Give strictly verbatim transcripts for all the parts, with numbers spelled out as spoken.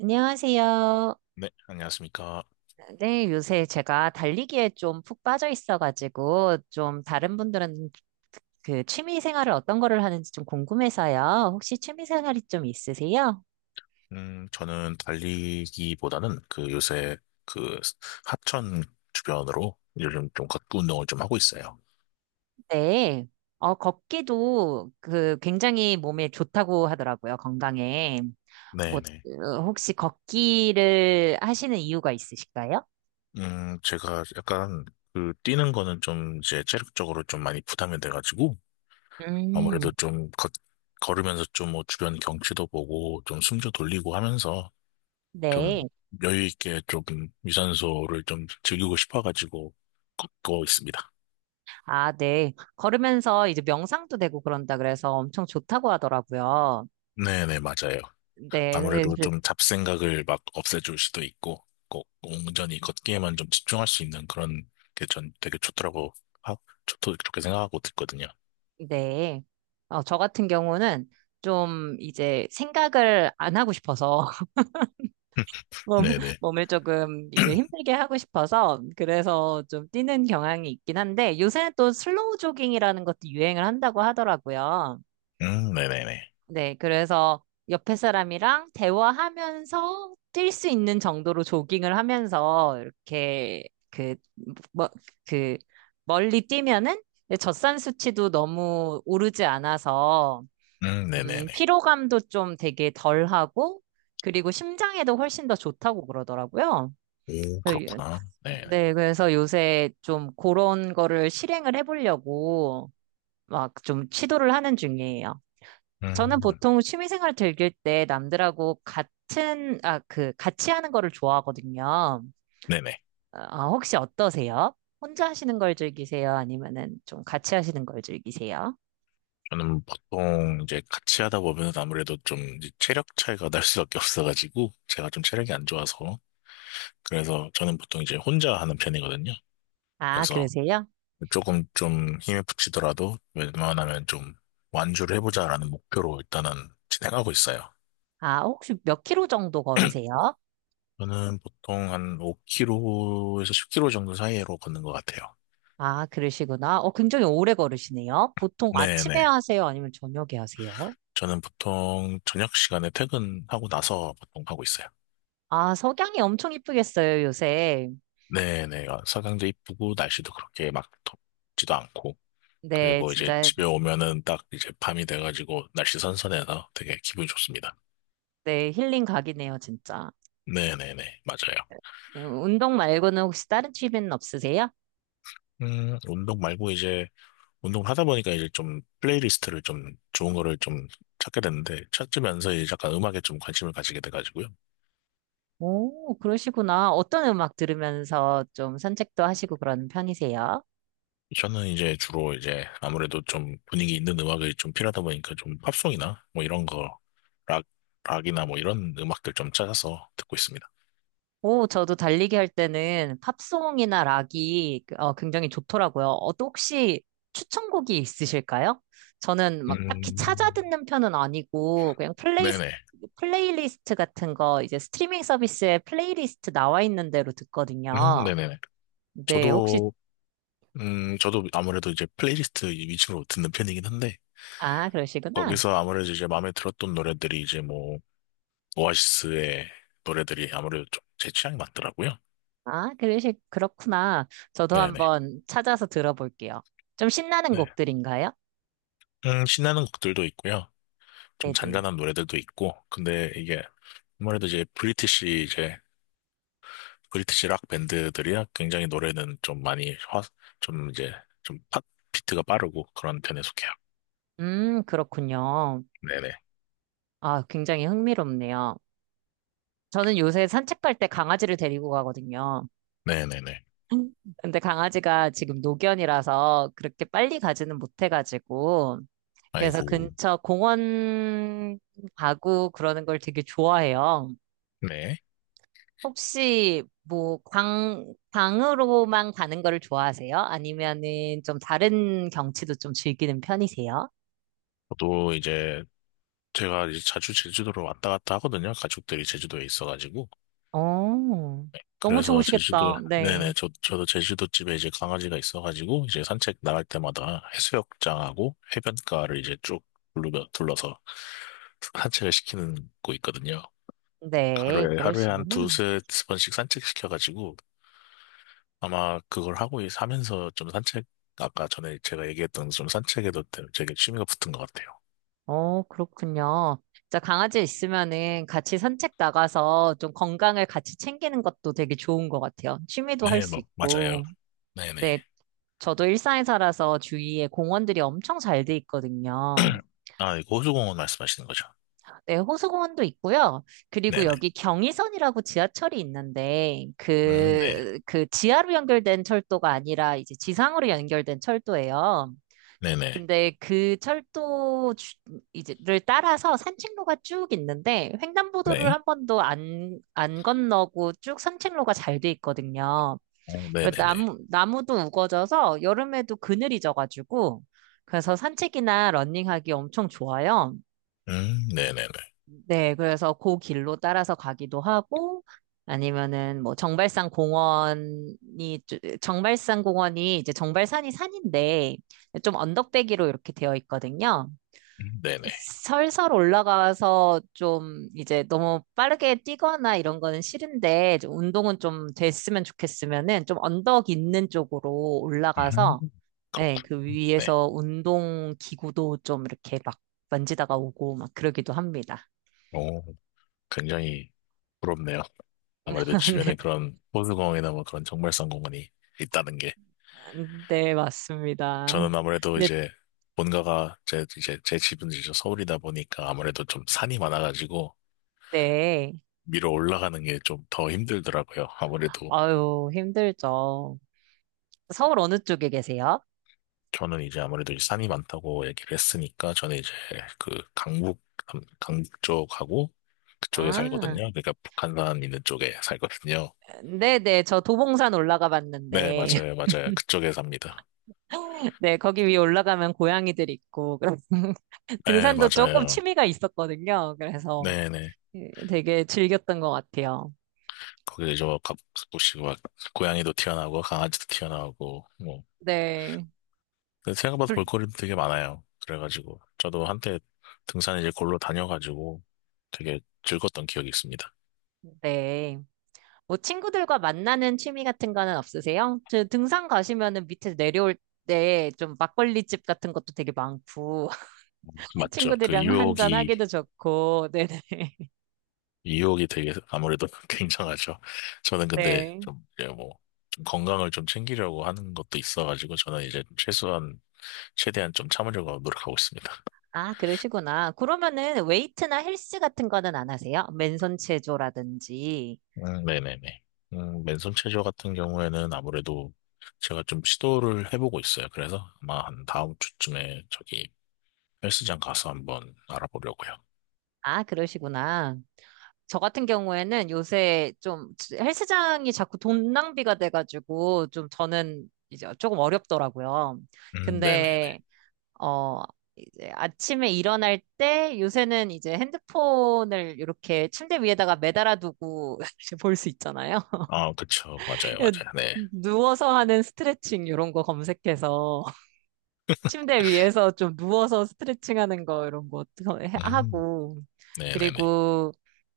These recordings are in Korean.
안녕하세요. 네, 안녕하십니까. 네, 요새 제가 달리기에 좀 푹 빠져 있어가지고, 좀 다른 분들은 그 취미 생활을 어떤 거를 하는지 좀 궁금해서요. 혹시 취미 생활이 좀 있으세요? 음, 저는 달리기보다는 그 요새 그 하천 주변으로 요즘 좀 걷기 운동을 좀 하고 있어요. 네. 어, 걷기도 그 굉장히 몸에 좋다고 하더라고요, 건강에. 뭐, 네네. 어, 혹시 걷기를 하시는 이유가 있으실까요? 음, 제가 약간 그 뛰는 거는 좀 이제 체력적으로 좀 많이 부담이 돼가지고 음, 아무래도 좀 걷, 걸으면서 좀 뭐 주변 경치도 보고 좀 숨도 돌리고 하면서 좀 네. 여유 있게 조금 유산소를 좀 즐기고 싶어가지고 걷고 있습니다. 아, 네. 걸으면서 이제 명상도 되고 그런다 그래서 엄청 좋다고 하더라고요. 네네, 맞아요. 네, 그래- 아무래도 그래- 좀 잡생각을 막 없애줄 수도 있고, 꼭 온전히 걷기에만 좀 집중할 수 있는 그런 게 전 되게 좋더라고, 하, 좋, 좋게 생각하고 듣거든요. 네. 어, 저 같은 경우는 좀 이제 생각을 안 하고 싶어서 몸, 네네. 몸을 조금 이제 힘들게 하고 싶어서 그래서 좀 뛰는 경향이 있긴 한데 요새는 또 슬로우 조깅이라는 것도 유행을 한다고 하더라고요. 음, 네네네. 네, 그래서 옆에 사람이랑 대화하면서 뛸 수 있는 정도로 조깅을 하면서 이렇게 그, 뭐, 그 멀리 뛰면은 젖산 수치도 너무 오르지 않아서 음, 음, 네네네. 피로감도 좀 되게 덜하고 그리고 심장에도 훨씬 더 좋다고 그러더라고요. 오, 그래서 유- 그렇구나. 네네. 네, 그래서 요새 좀 그런 거를 실행을 해보려고 막 좀 시도를 하는 중이에요. 저는 음, 보통 취미생활 즐길 때 남들하고 같은, 아, 그, 같이 하는 거를 좋아하거든요. 네네. 어, 어, 혹시 어떠세요? 혼자 하시는 걸 즐기세요? 아니면은 좀 같이 하시는 걸 즐기세요? 저는 보통 이제 같이 하다 보면 아무래도 좀 이제 체력 차이가 날 수밖에 없어가지고, 제가 좀 체력이 안 좋아서, 그래서 저는 보통 이제 혼자 하는 편이거든요. 아, 그래서 그러세요? 조금 좀 힘이 붙이더라도 웬만하면 좀 완주를 해보자라는 목표로 일단은 진행하고 있어요. 아, 혹시 몇 킬로 정도 걸으세요? 저는 보통 한 오 킬로미터에서 십 킬로미터 정도 사이로 걷는 것 같아요. 아, 그러시구나. 어, 굉장히 오래 걸으시네요. 보통 아침에 네네. 하세요? 아니면 저녁에 하세요? 저는 보통 저녁 시간에 퇴근하고 나서 보통 하고 있어요. 아, 석양이 엄청 이쁘겠어요, 요새. 네네. 서강도 이쁘고 날씨도 그렇게 막 덥지도 않고. 네, 그리고 이제 진짜. 집에 오면은 딱 이제 밤이 돼가지고 날씨 선선해서 되게 기분이 좋습니다. 네, 힐링 각이네요, 진짜. 네네네. 맞아요. 네, 운동 말고는 혹시 다른 취미는 없으세요? 음, 운동 말고 이제 운동을 하다 보니까 이제 좀 플레이리스트를 좀 좋은 거를 좀 찾게 됐는데 찾으면서 이제 약간 음악에 좀 관심을 가지게 돼가지고요. 오, 그러시구나. 어떤 음악 들으면서 좀 산책도 하시고 그런 편이세요? 저는 이제 주로 이제 아무래도 좀 분위기 있는 음악이 좀 필요하다 보니까 좀 팝송이나 뭐 이런 거, 락, 락이나 뭐 이런 음악들 좀 찾아서 듣고 있습니다. 오, 저도 달리기 할 때는 팝송이나 락이 어, 굉장히 좋더라고요. 어, 또 혹시 추천곡이 있으실까요? 저는 막 딱히 찾아 음, 듣는 편은 아니고 그냥 플레이, 네네. 플레이리스트 같은 거 이제 스트리밍 서비스에 플레이리스트 나와 있는 대로 음, 듣거든요. 네네네. 네, 혹시. 저도, 음, 저도 아무래도 이제 플레이리스트 위주로 듣는 편이긴 한데 아, 그러시구나. 거기서 아무래도 이제 마음에 들었던 노래들이 이제 뭐 오아시스의 노래들이 아무래도 좀 제 취향이 맞더라고요. 아, 그러시, 그렇구나. 저도 네네. 한번 찾아서 들어볼게요. 좀 신나는 네. 곡들인가요? 음, 신나는 곡들도 있고요. 좀 네네. 잔잔한 노래들도 있고. 근데 이게 아무래도 이제 브리티시 이제 브리티시 락 밴드들이야 굉장히 노래는 좀 많이 화, 좀 이제 좀 팟, 비트가 빠르고 그런 편에 속해요. 음, 그렇군요. 네네. 아, 굉장히 흥미롭네요. 저는 요새 산책 갈 때 강아지를 데리고 가거든요. 네네네. 근데 강아지가 지금 노견이라서 그렇게 빨리 가지는 못해가지고, 그래서 아이고. 근처 공원 가고 그러는 걸 되게 좋아해요. 네. 혹시 뭐 강, 강으로만 가는 거를 좋아하세요? 아니면은 좀 다른 경치도 좀 즐기는 편이세요? 저도 이제 제가 이제 자주 제주도로 왔다 갔다 하거든요. 가족들이 제주도에 있어가지고. 어, 너무 그래서 제주도, 좋으시겠다. 네. 네네, 저, 저도 제주도 집에 이제 강아지가 있어가지고, 이제 산책 나갈 때마다 해수욕장하고 해변가를 이제 쭉 둘러, 둘러서 산책을 시키는 거 있거든요. 네, 하루에, 하루에 한 그러시구나. 두세 번씩 산책시켜가지고, 아마 그걸 하고 있- 하면서 좀 산책, 아까 전에 제가 얘기했던 좀 산책에도 되게 취미가 붙은 것 같아요. 어, 그렇군요. 자 강아지 있으면은 같이 산책 나가서 좀 건강을 같이 챙기는 것도 되게 좋은 것 같아요. 취미도 할 네, 수 뭐, 맞아요. 있고. 네네. 네, 저도 일산에 살아서 주위에 공원들이 엄청 잘 돼 있거든요. 아, 이거 호수공원 말씀하시는 거죠? 네, 호수공원도 있고요. 그리고 네네. 여기 경의선이라고 지하철이 있는데 음, 네. 그, 그 지하로 연결된 철도가 아니라 이제 지상으로 연결된 철도예요. 네네. 근데 그 철도 주- 이제를 따라서 산책로가 쭉 있는데 횡단보도를 네. 한 번도 안, 안 건너고 쭉 산책로가 잘 돼 있거든요. 어, 그리고 네네네. 나무, 나무도 우거져서 여름에도 그늘이 져가지고 그래서 산책이나 러닝하기 엄청 좋아요. 음, 네네네. 네, 그래서 그 길로 따라서 가기도 하고, 아니면은 뭐 정발산 공원이, 쭈- 정발산 공원이 이제 정발산이 산인데, 좀 언덕배기로 이렇게 되어 있거든요. 음, 네네. 설설 올라가서 좀 이제 너무 빠르게 뛰거나 이런 거는 싫은데, 좀 운동은 좀 됐으면 좋겠으면은 좀 언덕 있는 쪽으로 음, 올라가서, 예, 그렇군. 그 네. 위에서 운동 기구도 좀 이렇게 막 만지다가 오고 막 그러기도 합니다. 오, 굉장히 부럽네요. 아무래도 주변에 네. 그런 호수공원이나 뭐 그런 정발성 공원이 있다는 게. 네, 맞습니다. 저는 아무래도 네, 이제 본가가 제, 이제 제 집은 이제 서울이다 보니까 아무래도 좀 산이 많아가지고 네. 위로 올라가는 게 좀 더 힘들더라고요. 아무래도 아유, 힘들죠. 서울 어느 쪽에 계세요? 저는 이제 아무래도 이제 산이 많다고 얘기를 했으니까 저는 이제 그 강북, 강- 강북 쪽하고 그쪽에 아, 살거든요. 그러니까 북한산 있는 쪽에 살거든요. 네네. 저 도봉산 올라가 네, 봤는데, 맞아요, 맞아요. 그쪽에 삽니다. 네, 거기 위에 올라가면 고양이들 있고, 그래서 네, 등산도 조금 맞아요. 취미가 있었거든요. 그래서 네네. 예, 되게 즐겼던 것 같아요. 거기 이제 뭐 가, 가끔씩 막 고양이도 튀어나오고 강아지도 튀어나오고 뭐 네. 근데 생각보다 둘, 볼거리도 되게 많아요. 그래가지고 저도 한때 등산 이제 골로 다녀가지고 되게 즐거웠던 기억이 있습니다. 네. 뭐 친구들과 만나는 취미 같은 거는 없으세요? 저 등산 가시면은 밑에 내려올 때 좀 막걸리집 같은 것도 되게 많고, 맞죠? 그 친구들이랑 한잔 유혹이 하기도 좋고, 네네. 유혹이 되게 아무래도 굉장하죠. 저는 근데 네. 좀 이제 뭐좀 건강을 좀 챙기려고 하는 것도 있어가지고 저는 이제 최소한 최대한 좀 참으려고 노력하고 있습니다. 아, 그러시구나. 그러면은 웨이트나 헬스 같은 거는 안 하세요? 맨손 체조라든지. 음, 네네네. 음, 맨손 체조 같은 경우에는 아무래도 제가 좀 시도를 해보고 있어요. 그래서 아마 한 다음 주쯤에 저기 헬스장 가서 한번 알아보려고요. 아, 그러시구나. 저 같은 경우에는 요새 좀 헬스장이 자꾸 돈 낭비가 돼가지고 좀 저는 이제 조금 어렵더라고요. 음, 네네네. 근데, 어, 이제 아침에 일어날 때 요새는 이제 핸드폰을 이렇게 침대 위에다가 매달아 두고 볼 수 있잖아요. 아, 그쵸. 맞아요, 맞아요. 네. 누워서 하는 스트레칭 이런 거 검색해서 침대 위에서 좀 누워서 스트레칭 하는 거 이런 거 해- 음, 하고 네네네. 그리고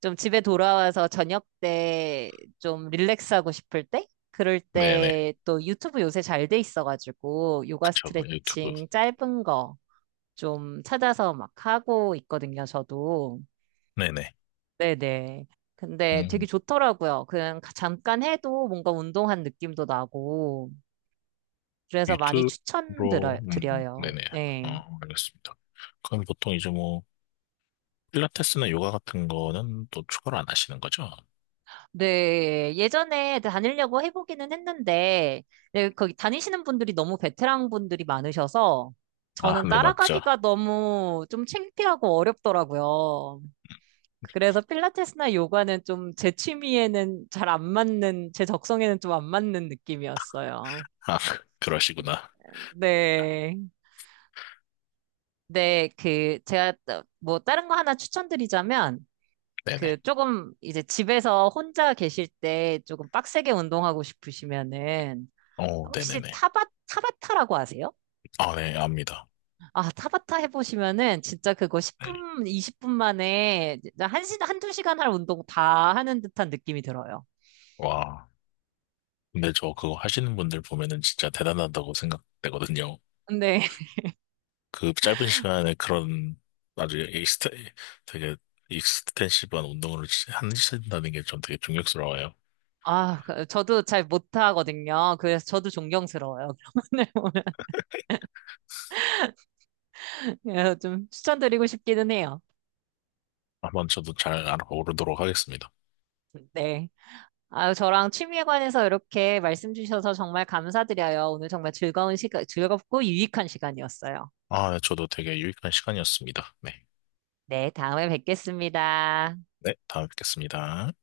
좀 집에 돌아와서 저녁 때 좀 릴렉스하고 싶을 때 그럴 네네. 때 또 유튜브 요새 잘 돼 있어가지고 요가 그쵸. 그 유튜브. 스트레칭 짧은 거 좀 찾아서 막 하고 있거든요, 저도. 네네. 네네. 근데 되게 음, 좋더라고요. 그냥 잠깐 해도 뭔가 운동한 느낌도 나고. 그래서 많이 유튜브로, 추천드려, 음, 요 네네. 네. 어, 알겠습니다. 그럼 보통 이제 뭐, 필라테스나 요가 같은 거는 또 추가로 안 하시는 거죠? 네. 예전에 다니려고 해보기는 했는데, 네, 거기 다니시는 분들이 너무 베테랑 분들이 많으셔서, 아, 저는 네, 맞죠. 따라가기가 너무 좀 창피하고 어렵더라고요. 그래서 필라테스나 요가는 좀 제 취미에는 잘 안 맞는, 제 적성에는 좀 안 맞는 느낌이었어요. 아, 그러시구나. 네. 네, 그, 제가 뭐 다른 거 하나 추천드리자면, 네네. 그 조금 이제 집에서 혼자 계실 때 조금 빡세게 운동하고 싶으시면은 어, 혹시 네네네. 타바 타바타라고 아세요? 아, 네, 압니다. 아, 타바타 해보시면은 진짜 그거 네. 십 분, 이십 분 만에 한 시, 한두 시간 할 운동 다 하는 듯한 느낌이 들어요. 와. 근데 저 그거 하시는 분들 보면은 진짜 대단하다고 생각되거든요. 근데 그 짧은 시간에 그런 아주 익스테, 되게 익스텐시브한 운동을 시- 하신다는 게 전 되게 존경스러워요. 아, 그- 저도 잘 못하거든요. 그래서 저도 존경스러워요. 그런 분들 보면. 그래서 좀 추천드리고 싶기는 해요. 한번 저도 잘 알아보도록 하겠습니다. 네. 아유, 저랑 취미에 관해서 이렇게 말씀 주셔서 정말 감사드려요. 오늘 정말 즐거운 시간, 즐겁고 유익한 시간이었어요. 아, 저도 되게 유익한 시간이었습니다. 네. 네, 다음에 뵙겠습니다. 네, 다음에 뵙겠습니다.